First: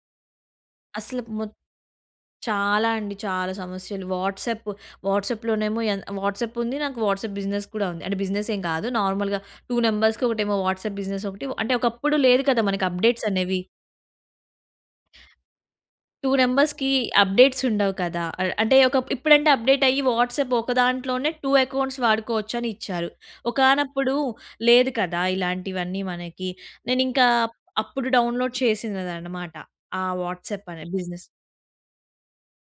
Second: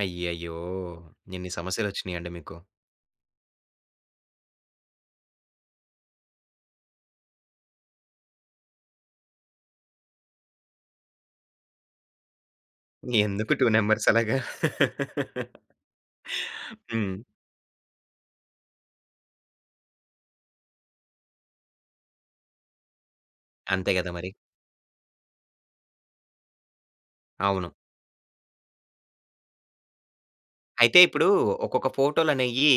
అయ్యయ్యో! అసల ఎన్ని మొత్ సమస్యలొచ్చినియండి మీకు. చాలా అండి. చాలా సమస్యలు. వాట్సాప్. వాట్సాప్‌లోనేమో ఎన్ వాట్సాప్పుంది. నాకు వాట్సాప్ బిజినెస్ కూడా ఉంది. అంటే, బిజినె‌‌సేం కాదు, నార్మల్‌గా 2 నంబర్స్‌కి, ఒకటేమో వాట్సాప్ బిజినెసొకటి. ఒ అంటే, ఒకప్పుడు లేదు కదా మనకి ఎందుకు అప్డేట్సనేవి. 2 నంబర్సలాగా? 2 నంబర్స్‌కీ హ్మ్. అప్డేట్సుండవు కదా! ఆహ్, అంటే ఒకప్ ఇప్పుడంటే, అప్డేటయ్యి వాట్సాప్ ఓక దాంట్లోనే 2 ఎకౌంట్స్ వాడుకోవచ్చని ఇచ్చారు. అంతే గద ఒకానప్పుడు మరి. లేదు కదా ఇలాంటివన్నీ మనకి. నేనింకా అవును. అప్పుడు డౌన్లోడ్ చేసినదనమాట, ఆ వాట్సాప్ అనే అయితే, బిజినెస్. ఇప్పుడూ ఒక్కొక్క ఫోటోలనేయీ,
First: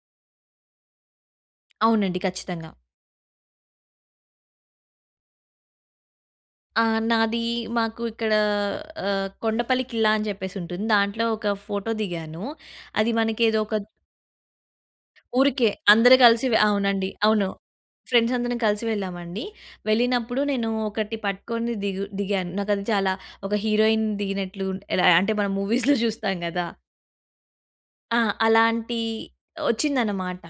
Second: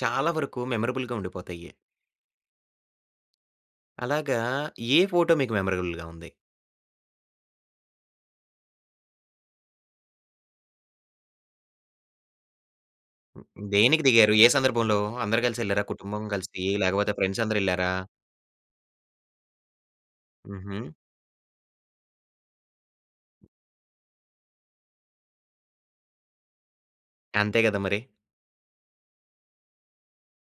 చాలా వరకు మెమరబుల్‌గా ఉండిపోతయ్యి. అవునండి ఖచ్చితంగా. అలాగా, ఏ ఫోటో మీకు మెమరబుల్‌గా ఉంది? ఆ! నాదీ మాకు ఇక్కడా ఆహ్, కొండపల్లి ఖిల్లా అని జెప్పేసుంటుంది. దాంట్లో ఒక ఫోటో దిగాను. అది మనకి ఏదోక దేనికి దిగారు, ఏ సందర్భంలో? అందరు ఊరికే. గలిసెళ్ళారా, అందరు కుటుంబం గలిసి వె గలిసీ, అవునండి. లేకపోతే అవును. ఫ్రెండ్సందరెళ్ళారా? ఫ్రెండ్సందరం కలిసి వెళ్ళామండి. వెళ్ళినప్పుడు నేను హుహు. ఒకటి పట్టుకొని ది‌గు దిగాను. నాకది చాలా ఒక హీరోయిన్ దిగినట్లు ఎలా, అంటే, మనం మూవీస్‌లో జూస్తాం గదా! అంతే గద మరి. ఆ! అలాంటీ ఒచ్చిందనమాట.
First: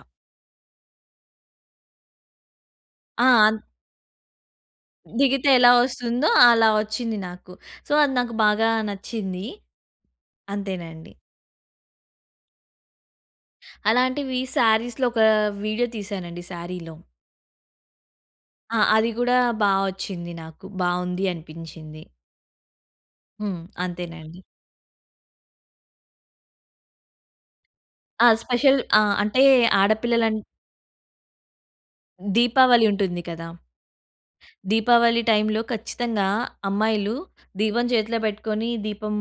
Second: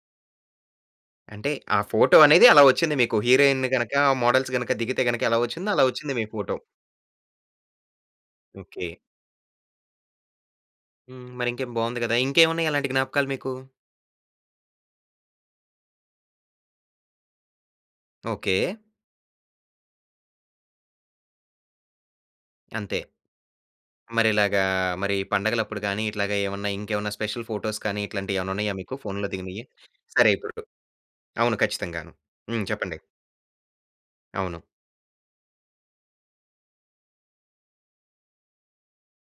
అంటే, ఆ ఫోటో అనేది అలా ఒచ్చింది మీకు. ఆ! అన్ హీరోయిన్‌ని గనకా, మోడల్స్ గనక దిగితే గనక ఎలా దిగితే ఎలా ఒచ్చిందో, అలా ఒచ్చింది మీ ఒస్తుందో ఫోటో. అలా ఒచ్చింది నాకు. సో, అది నాకు బాగా ఓకే. నచ్చింది. అంతేనండి. హ్మ్. మరింకేం? బావుంది గదా! ఇంకేవున్నయి అలాంటి జ్ఞాపకాలు మీకు? అలాంటివీ శారీస్‌లొకా ఒక వీడియో తీశానండి శారీలో. ఓకే. ఆ! అది గూడా బా ఒచ్చింది నాకు. బావుంది అనిపించింది. అంతే. హ్మ్. అంతేనండి. మరిలాగా మరి పండగలప్పుడు గానీ, ఇట్లాగ ఏవన్నా, ఇంకేవన్నా స్పెషల్ ఫోటోస్ కానీ, ఆ! ఇట్లాంటియి ఏవన్నున్నాయా స్పెషల్ మీకు ఆ! ఫోన్‌లో అంటే, దిగినియి? సరే. ఆడపిల్లలన్ ఇపుడు అవును. ఖచ్చితంగాను. హ్మ్ దీపావళి చెప్పండి. ఉంటుంది కదా! అవును. దీపావళి టైమ్‌లో ఖచ్చితంగా, అమ్మాయిలు దీపం చేతిలో పెట్టుకొని, దీపం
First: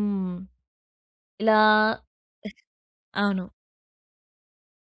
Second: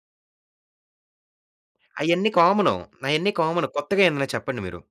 ఇలా అయన్నీ కామన్. అయన్నీ అవును. కామన్. కొత్తగా ఏమన్నా చెప్పండి మీరు.